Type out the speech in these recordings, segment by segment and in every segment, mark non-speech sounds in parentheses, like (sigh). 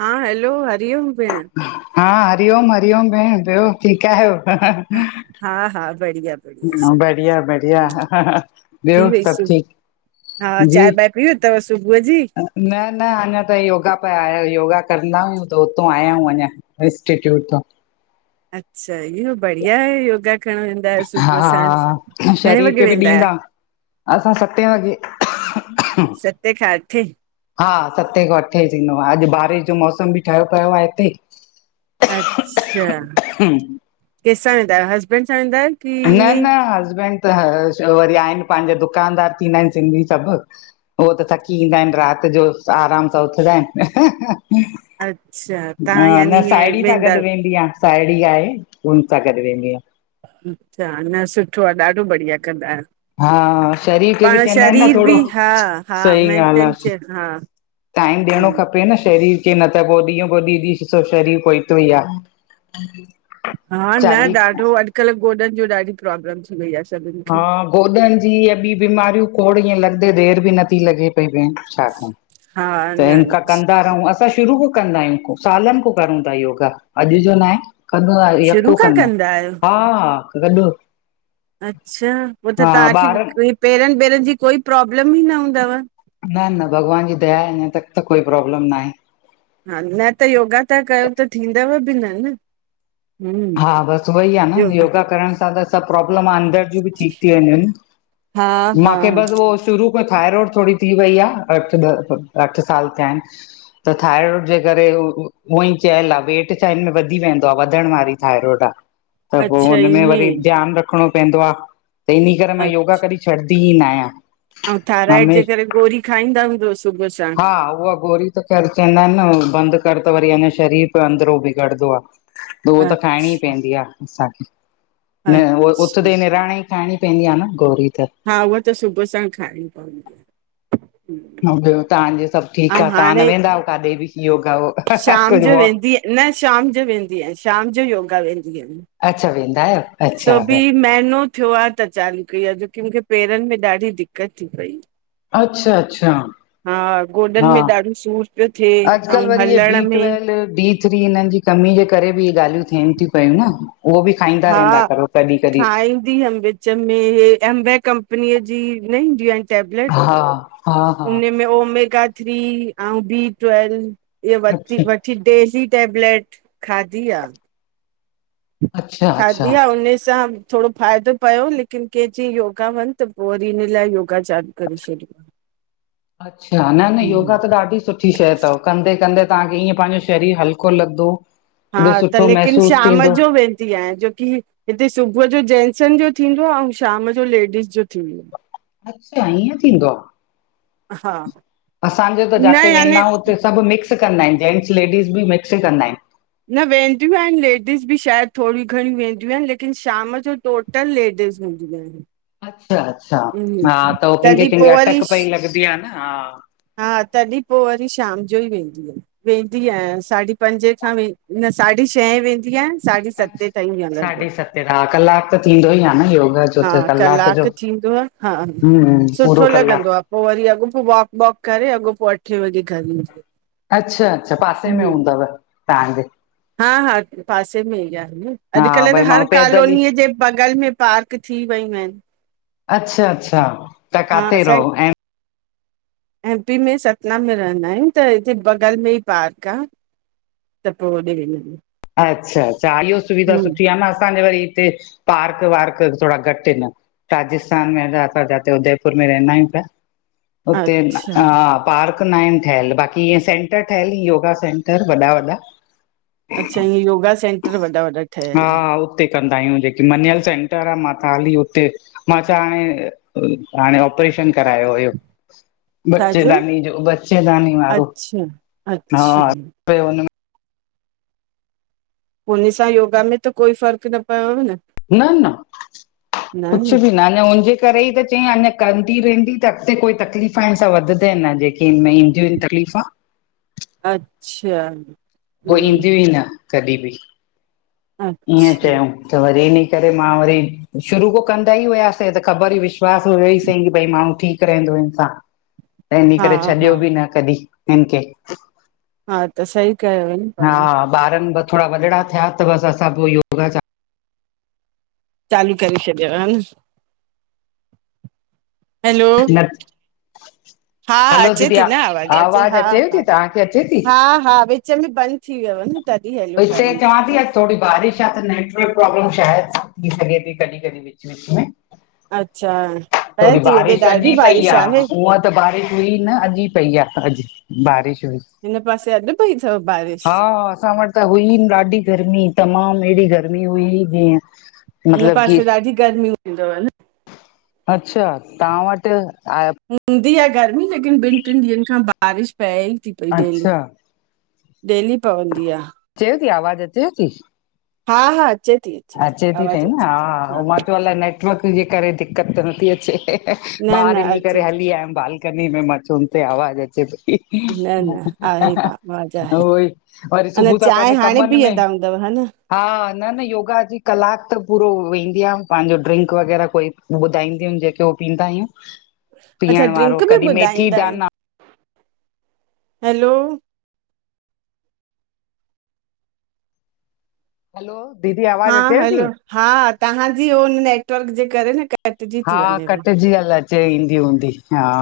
हा हलो हरि ओम भेणु हा हरिओम हरि ओम भेणु ॿियो ठीकु आहियो? ह हा ह हा हा, बढ़िया बढ़िया ह सभु बढ़िया बढ़िया हम्म, ह ह खिलण जी आवाज़ ॿियो सभु ठीकु? हां जी चायु बाय पी अथव सुबुअ जी न, न अञां ताईं योगा पिया आ योगा कंदा आहियूं, त हुतो आया आहियूं अञां एसट्रीटुट तां अच्छा इहो बढ़िया आहे योगा करण आहियो सुबुह साण हाअ घणे शरीर वॻे ख़ें ॿि वेंदा आहियो ॾींदा असां सते वॻे सते खां अठे हा सते खां अठे थींदो आ। अॼु बारिश जो मौसम ॿि ठहियो पियो आ हिते अच्छा! कंहिंसां वेंदा आहियो? हसबैंड सां वेंदा आहियो की न ईअं ई -न हसबैंड त वरी आहिनि पंहिंजा दुकानदार थींदा आहिनि सिंधी सभु हो त थकी ईंदा आहिन रात जो, आराम सां उथदा आहिनि। अच्छा तव्हां न यानी ईअं साहेड़ी सां गॾ वेंदा आहियो। वेंदी आं। साहेड़ी आहे, हुन सां गॾु वेंदी आहियां। अच्छा न सुठो आ ॾाढो बढ़िया कंदा आहियो। हा, शरीर खे बि पाण चयंदा आहिनि न शरीर बि थोड़ो, हा हा सही ॻाल्हि मेंटेन आ। थिए हा टाइम ॾियणों हम्म खपे पे न शरीर खे न त पो ॾींह ॿ ॾीह शरीर पोईते ई आ हा न चाली ॾाढो अॼुकल्ह गोॾनि जी ॾाढी प्रॉब्लम थी वई आ। हा गोडन जी ऐ बी बीमारियूं खोड़ ईअं लॻंदे देरि बि नथी लॻे हे भी ऐन छा कन? हा त न हिन न, खां कंदा रहूं असां शुरू खां कंदा आहियूं सालनि खां करयूं था योगा। अॼु जो न आहे। कंदो आ शुरू यको खां कंदा आहियो हा-हा गॾु अच्छा पो त हा ॿारनि तव्हांखे पेरनि ॿेरनि जी कोई प्रॉब्लमं ही न हूंदव। न न भॻवान जी दया आहे अंजा तक त कोई प्रोब्लम न आहे। हा न त योगा ता कयों त थींदव बि न- न। हम्म हा बसि वोई आ न योगा करण सां त सभु प्रब्लम अंदरि जी भी ठीक थी वेंदियु अन। हा हा मांगे बस शुरू न थायराइड थोड़ी थी वई आ अठ, ॾह अठ साल थिया आहिनि। त थायरॉइड जे करे उअई चयल आ वेट छा हिनन में वधी वेंदो आ वधण वारी थायरोड आ। त पो अच्छा हुन में वरी ईअं ध्यान रख रखणो पवंदो आ। त इन करे मां अ- योगा कॾी छॾंदीही न आहियां। ऐं थायराइड हमे जे करे गोरी खाईंदा हूंदोसि हा उहा गोरी त कर चयंदा आहिनि न बंदि कर त वरी ऐना शरीर प अंदरो बिगड़ंदो आ। हो त खायणी अच्छा पैंदी आ असांखे। न उह अच्छा उतदे निराणे ई खाइणी पैंदी आ न गौरी त हा उहा त सुबुह सांण खाइणी पवंदी आ। ह ॿियो तव्हांजे सभु ठीकु ऐं आ? तव्हां न हाणे वेंदाओ काडे बि योगा-वोगा शाम जो वेंदी न शाम जो वेंदी आहियां, शाम जो योगा वेंदी आहियां। अच्छा वेंदायव अच्छा मेहनो थियो आ त चालू कई आ जोकी मूंखे पेरनि में ॾाढी दिक्क़त थी पई। अच्छा -अच्छा हा गोॾनि हा में ॾाढो सूर पियो थें। आउं हलण में बीज (inaudible) (unintelligible) थ्री हिननि जी कमी जे करे बि इहे ॻाल्हियूं थियनि थिं पयूं न। उहो ॿी खाईंदा रहंदा करो, कॾहिं, कॾहिं। खाइन्दी वम (unintelligible) चम्मे हे एमबै कंपनीअ जी न इन्दी आहिन। टेबलेट, हा हा हा उन में ओमेगा थ्री, आंउ बी ट्वेल् इय वरती अच्छा वट थी डेली टेबलेट खादी आ। अच्छा अच्छा खादी आ उने सां थोड़ो फ़ाइदो पयो लेकिन कें चईं योगा वञ त पो वरी इन लाइ योगा चालू करे छॾियो। अच्छा न न हम्म योगा त ॾाढी सुठ ठी शय तव, कंदे, कंदे तव्हांखे ईअं पाहिंजो शरीर हल्को लॻदो। हा त लेकिन शाम जो वेंदी आयां जोकी हिते सुबुह जो जैनसन जो थींदो आ आउं शाम जो लेडीस जो थींदो आ। अच्छा ईअं थींदो आ, हा असांजो त न जाते याने वेंदाओ उते सभु मिक्स कंदा आहिन, जेंट्स लेडीस बि मिक्स कंदा आहिन। न वेंदियूं आहिनि, लेडीस बि शायदि थोरी घणी वेंदियूं आहिनि, लेकिन शाम जो टोटल लेडीस हूंन्दयू आहिन। अच्छा, अच्छा हा त हो कहिंखे तॾहिं कहिंखे पोइ वरी अटक पई लॻंदी आ न, हा। हा तॾहिं पोइ वरी शाम जो ई वेंदी वेंदी आहियां, साढी पंॼे खां व न साढी छहे वेंद (unintelligible) साढी अच्छा, सते ताईं हलंदो आ (unintelligible) कलाक त थींदो ई आ न योगा जो हा त कलाक जो थींदो आ, हा हम्म पूरो सुठो कलाक लॻंदो आ। पोइ वरी अॻोपो वॉक वॉक करे अॻो पोइ अठे वॻे घर ईन्नी आ। अच्छा, अच्छा पासे में हूंदव तव्हांजे। हा हा पासे में ई आ हा अॼुकल्ह त भई हर माण्हू पैदल ई कॉलोनीअ जे बगल में पार्क थी वयूं आहिनि। अच्छा, अच्छा ता काथे रहो, ऐं एम्पी में सतना में रहंदा आहियूं त हिते बगल में ई पार्क आ। त पोइ होॾे रेहंदा आयूं। अच्छा इहो सुविधा सुठी आ न,, असांजे वरी हिते पार्क वार्क थोरा घटि हिन, राजस्थान में अगर अस्सां जाथे उदयपुर में रहंदा आहिंयू त। हुते हुन अच्छा हा। पार्क न आहिनि ठहियल, बाक़ी ईअ सेंटर ठहियल ई योगा सेंटर वॾा, वॾा। अच्छा ईय योगा सेंटर वॾा वॾा ठहियलु आहिन। हुते कंदा आहियूं जेकी मनियल सेंटर आ मा त हली हुते मां छा हाणे, हाणे ऑपरेशन करायो हुयो। बचे छाजो दानी जो बचे दानी वारो, अच्छा हा अच्छा (unintelligible) हुन सां योगा में त कोई फ़र्क़ न पयव न। न न कुछ बि न न हुनजे करे ई त चई अञा कंदी रहंदी त अॻिते कोई तकलीफ़ हिन सां वधंदय न। (unintelligible) तकलीफ़ आ। अच्छा। पोइ हम्म ईंदियूं ई न, कॾहिं बि, ईअं अच्छा चयउ। त वरी इनि करे मां वरी शुरू खों कंदा ई हुयासीं त ख़बर हुई विश्वास हुयो ई सही भई माण्हू ठीक रहंदो हिन सां। त हिने हा करे हा छॾियो बि न कॾहिं हिन खे। हा, त सही कयो। हा, ॿारनि थोरा वॾड़ा थिया, तव असां सां पो इयो चालू करे छॾियो हन हलो चालू न हा हलो अचे दीदी थी न आ आवाज़ अचे, अचेव थी हा-हा, तव्हांखे अचे थी हा-हा विच में बंदि थी, वियो ‌न हिते चवां थी, अच थोरी बारिश आ, त नेटवर्क प्रॉब्लम शायद थी, सघे थी कॾी कॾी विच -विच में अच्छा पए थोरी थी हेॾे बारिश अॼु ॾाढी ई पई बारिश आ, आहे उअं त त बारिश हुई न अॼु ई पई आ, अॼु बारिश हुई हिन पासे अॼु पई, तव बारिश हा असां वटि त हुई ॾाढी गर्मी, तमाम अहिड़ी गर्मी हुई जीअं हिन मतिलब की पासे ॾाढी गर्मी हुंदी तव न अच्छा तां वटि हुंदी आ, गर्मी लेकिन ॿिनि टिनि ॾींहंनि खां बारिश पए ई थी, पई डेली अच्छा डेली पवंदी आ अचेव ती आवाज़ अचेव ती? हा, हा अचे थी। अचे थी पई न, हा मां चयो अलाए नेट वर्क जे करे, दिक़कत त नथी अचे, न ॿाहिरि न हिनी करे अचे हली आयमूं बाहर कनी में मां सुम पयावा आवाज़ अचे पई थी न न आहे पा आवाज़ आहे वई, वरी अञा सुबह सां चांहि पंहिंजे हाणे कमनि में पीअंदा हूंदव हा न हा, न- न योग योगा जी क़लाकु त पूरो वेंदी आ, पांजो ड्रिंक वग़ैरह कोई, ॿुधाईदियूं हिनि जेके उहो पीअंदा आहियूं। (inaudible) अच्छा वारो ड्रिंक बि कॾहिं मेथी ॿुधाईंदा हिनि, दाना हलो दीदी आप हा हलो हा ताव्हांजी उन नेटवर्क जे करे, न कटिजी हा, थी वञेव कटिजी हल अचे ईदी हुंदी।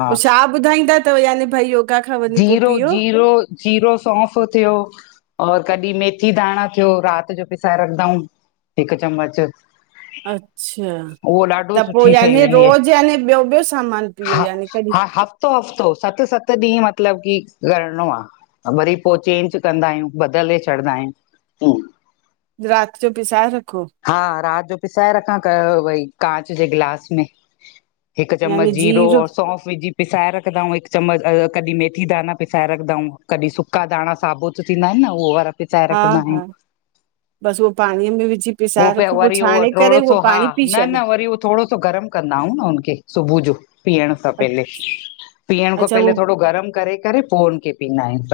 पो छा ॿुधाईंदा तव याने भई? खां वञी पोइ ज़ीरो, पीओ जीरो, जीरो, सौंफ़ हुजेयो और कॾी मेथी दाणा थियो, राति जो पिसाए रखंदाउ हिकु चम्मच अच्छा, उहो ॾाढो त पो सुठी शयूं यानी आहिनि इहे रोज़ याने ॿियो ॿियो सामान पीओ हा यानी कॾहिं हा हफ़्तो -हफ़्तो सत् सत् ॾींहु मतिलबु मतिलबु कि करणो आ, वरी पोइ चेंज कंदा आहियूं बदिले छॾींदा आहियूं। दूं राति, जो पिसाये रखो हा राति, जो पिसाए रखां कयो भई, कांच जे गिलास में हिकु चम्मच जीरो और सौंफ विझी पिसाए रखंदाउ हिकु चम्मच कॾी मेथी मैथी दाना पिसाए रखंदाउ, कॾी सुका दाणा साबूत थींदा आहिनि न उहो वारा पिसाये हा रखंदा आहियूं। हा बसि उहो पाणीअ में विझी ओ पिसाए बे रखो पोइ वरी उह छाणे करे थोरो उहो सो हा, पाणी पी न छॾो न वरी थोरो सो गरमु कंदा आ हुं न हुनखे सुबह जो पीअण खां अ- पहिले, पीअण खां अच्छा उहो पहिले थोरो गरम करे -करे, पो उनि खे पीअंदा आहियूं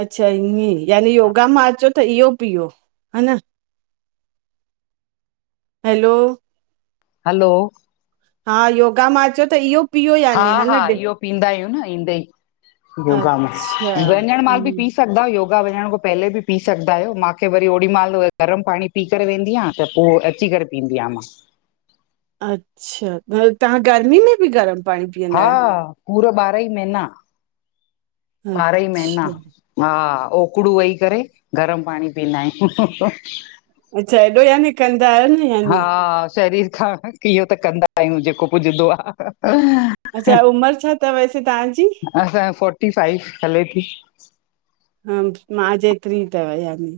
अच्छा ईअं यानी योगा मां अचो त इहो पीओ, हन हैलो। हलो। हा योगा मां अच त इहो। पीओ हा यानी हा न डि- इहो पींदायूं न ईंदे ई योगा में अच्छा वञण माल बि। हम्म पी सघंदायो योगा वञण खां पहेले बि पी सघंदा आहियो माखें वरी ओडी माल गरम पानी पी। करे वेंदीयां त पो अची करे पींदीयां मां। अच्छा तां गर्मी में बि गरम। पाणी पीअंदा हा आहियो पूरा ॿारहां ई महीना ॿारह ई महना। अच्छा हा ओकड़ू वही करे गरम पाणी पीअंदायूं। अच्छा हेएॾो यानी कंदा आयो नी। हा शरीर खां इहो त कंदा आयूं जेको पुजंदो आ। अच्छा उमर छा थव से तन्ज़ी? असां फोर्टी फाइव हले थी। ह मां जेेत्री द वया मे।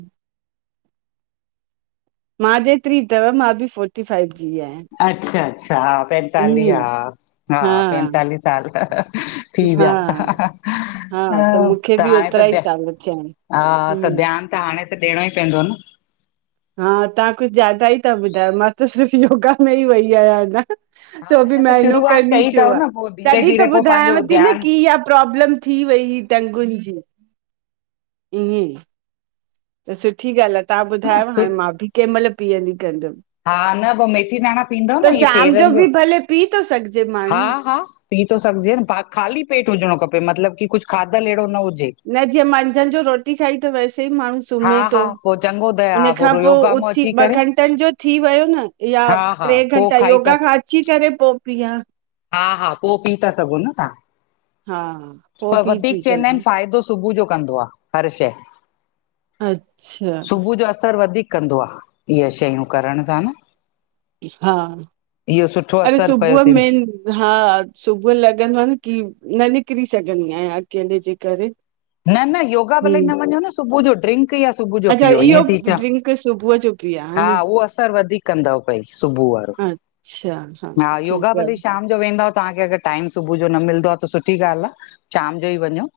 मां जे हेतरी थव मां बि फोर्टी फ़ाइव जीआयां। अच्छा अच्छा। पंतालीह हा हा पंतालीह साल त थी हा व्या। हा मूंखे त बि हाणे ओतिरा त ई ध्या साल थिया आहिनि हा त हम्म ध्यान त हाणे त ॾियणो ई पवंदो न। हा तां कुछ ज्यादा ई त ॿुधायो मां त सिर्फ़ु योगा में ई वई आहियां अञा। हा सो बि अञा त महनो शुरूआत करनी कई थियो अथव आ न पोइ धीरे तॾहिं धीरे त पोइ ॿुधायांव पंहिंजो थी न ध्यानु की इहा प्रॉब्लम। थी वई ह टेंगुंन जी ईअ ई। त सुठी ॻाल्ह आ तां न ॿुधायो सु हाणे मां बि कंहिं मल पीअंदी कंदम। हा न पोइ मेथीदाणा पीअंद न इह शाम पेर जो बि भले पी थो सघिजे हा माण्हू हा। पी थो सघजे न खाली पेट हुजणो खपे मतलब की कुछ खाधल एहड़ो न हुजे। न जीअं मंझंन जो रोटी खाई त वैसे ई माण्हू हा सुम्हे हा तो। पो चङो त हुन हा खां पो योगा मां उथी अची ॿ करे घंटन जो थी वयो न। या हा हा ट्रे पो घंटा खाई था योगा खां अची करे पो पीयां। हा हा पो पी था सघो न तां। हा। पोइ पर पी वधीक थी चयंदा आहिन सघां फ़ाइदो सुबुह जो कंदो आ हर शय। अच्छा। असर वधीक कंदो आ इय शयूं करण सां न। हा इहो सुठो अरे असरु पयो सुबुह थीन मेन। हा सुबुह लॻंदो आ न की न निकरी सघंदी आयां अकेले जे करे। न न योगा भले हम्म न वञो न सुबुह जो ड्रिंक यां। सुबुह जो अच्छा पिओ इहो ईअं थीचां ड्रिंक सुबुह जो पीआ हा न उहो असर वधीक कंदव पई सुबुह जो। अच्छा हा योगा ठीकु भले आहे शाम जो वेंदाव तांखे। टाइम सुबुह जो न मिलंदो आ त सुठी ॻाल्ह आ, शाम जो ई वञो।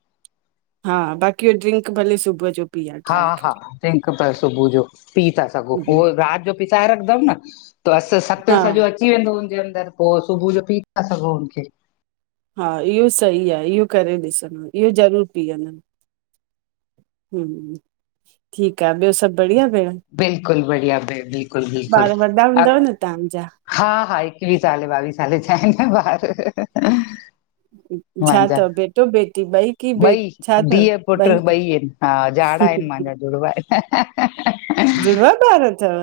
हा बाक़ीयो ड्रिंक भले सुबह जो। पीआ हा ठाहे हा करे टंक प सुबुह जो पी था सघो हम्म, उहो रात जो पिसाए रखंदम् न। त अस सत हा सॼो अची वेंदो हुनजन्दे अंदर पो सुबुह जो पी था सघो हुते हा इहो सही आ, इहो करे ॾिसंद इहो ज़रूरु पीयदम। ह ठीक आ ब्यो सभ बढ़िया भेण। बिल्कुल बढ़िया भई बिल्कुल बिल्कुल। ॿार वॾा अ हूंदव न तव्हांजा हा हा एकवीह साल ॿावीह सालॿार ठाहिण भार। छा मुहुन्जा अथव बेटो बेटी ॿई की बे ॿई छा अथव धीउ, पुट ॿई आहिन। हा झाड़ आहिन, मान्झा जुॾवा आहिन। जुॾवाँ ॿार थव।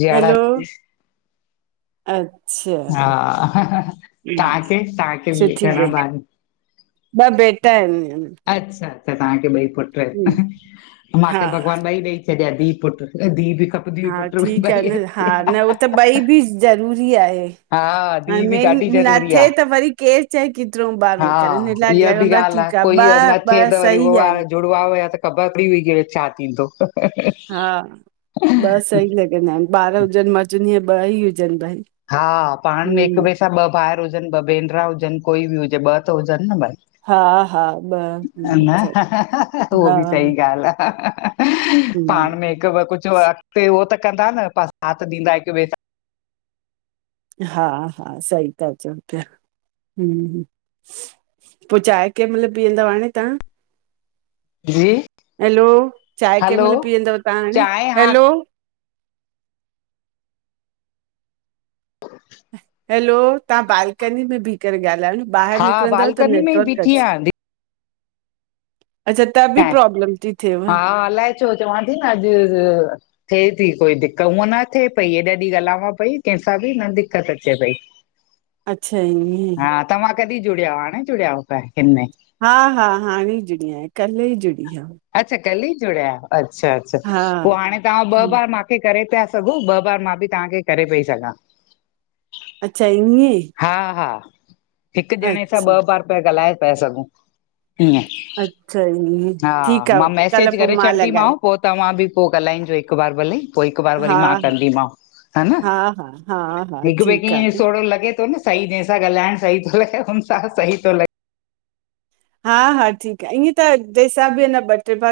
झाॾा (unintelligible) हैलो अच्छा, हा हु तव्हांखे तव्हांखे बि सुठी घणा ॿार आहिनि? ॿ बेटा आहिन। अच्छा त तव्हांखे ॿई पुट आहिन, हा माखे भॻवान ॿई ॾेई छॾयां धी पुट धीउ भी खप हा ठीकु आहे न हा न उहो त ॿई बि ज़रूरी आहे। हा हाणे धीउ बि मेन ॾाढी न ज़रूरी आ थिए त वरी केर चए केतिरो हा बारो कर इॻ इहा बि लॻंदो आ ॻाल्हि की त ॿ, ॿ सही आहिन। जुॾवा हुया त ख़बर पई हुई की छा थींदो? हा ॿ सही लॻंदा आहिन, ॿार हुजनि मां चवनी आ ॿ ई हुजनि भई। हा पाण में हिक हम्म, ॿिए सां ॿ भाहिर हुजनि ॿ भेनरा हुजनि कोई बि हुजे ॿ त हुजनि न हा, हा, ॿ भई। न हम्म, ज़रूर न उहो हा, बि सही ॻाल्हि आह। हम्म, पाण में हिकु ब कुझु अॻिते उो त कंदा न, साथ ॾींदा हिकु ॿे सां। हा हा सही त चओ पिया। हु, पोइ चांए कंहिं महिल पीहंदव हाणे तां। जी। हैलो चांहि कंहिं हलो महिल पीअंदव तव्हां हाणे, चांहि हा हैलो हैलो तां बालकनी में ॿीह करे ॻाल्हायो न ॿाहिरि निकिरंदव त नेटवर्क (unintelligible) अचे आ (unintelligible) अच्छा, त बि (unintelligible) प्रॉब्लम थी थिएव, हा अलाए चो चवां थी न अॼु थिए थी कोई दिक़ हूअं न थिए पई हेएॾा ॾींहुं ॻाल्हांवा् पई कंहिंसां बि न दिक़त अचे पई। (inaudible) अच्छा जी इये हा तव्हां कॾहिं जुड़िया हाणे जुड़या हु (unintelligible) में हा, हा हाणे ई जुड़ी आय कल्ह ई जुड़ी आ। अच्छा कली ई जुड़यायो अच्छा, अच्छा हा, पोइ हाणे तव्हां ॿ हम्म, बार मा मूखे करे पिया सघो ॿ बार मां बि तव्हांखे करे पई सघां। अच्छा ईये। हा, हा, हिकु जणे सां ॿ ॿारि पिया ॻाल्हाए पयाए सघूं। हु अच्छा ईअं, हा, ठीकु आ, मां कल्ह मैसेज पो करे छॾंदी मां लॻाए पोइ तव्हां बि पोइ ॻाल्हाई जो हिकु बार भले। पोइ हिकु बार हा वरी मां हा कंदी मां व, हा न, हा हा हा हिकु ॿिए खे ठीकु ईअं आहे थोरो लॻे (unintelligible) सही जंहिं सां ॻालाइण सही थो लॻे हुन सां सही थो लॻे हा, हा, ठीकु आहे ईअं त जैसा बि अञां ॿ टे ॿार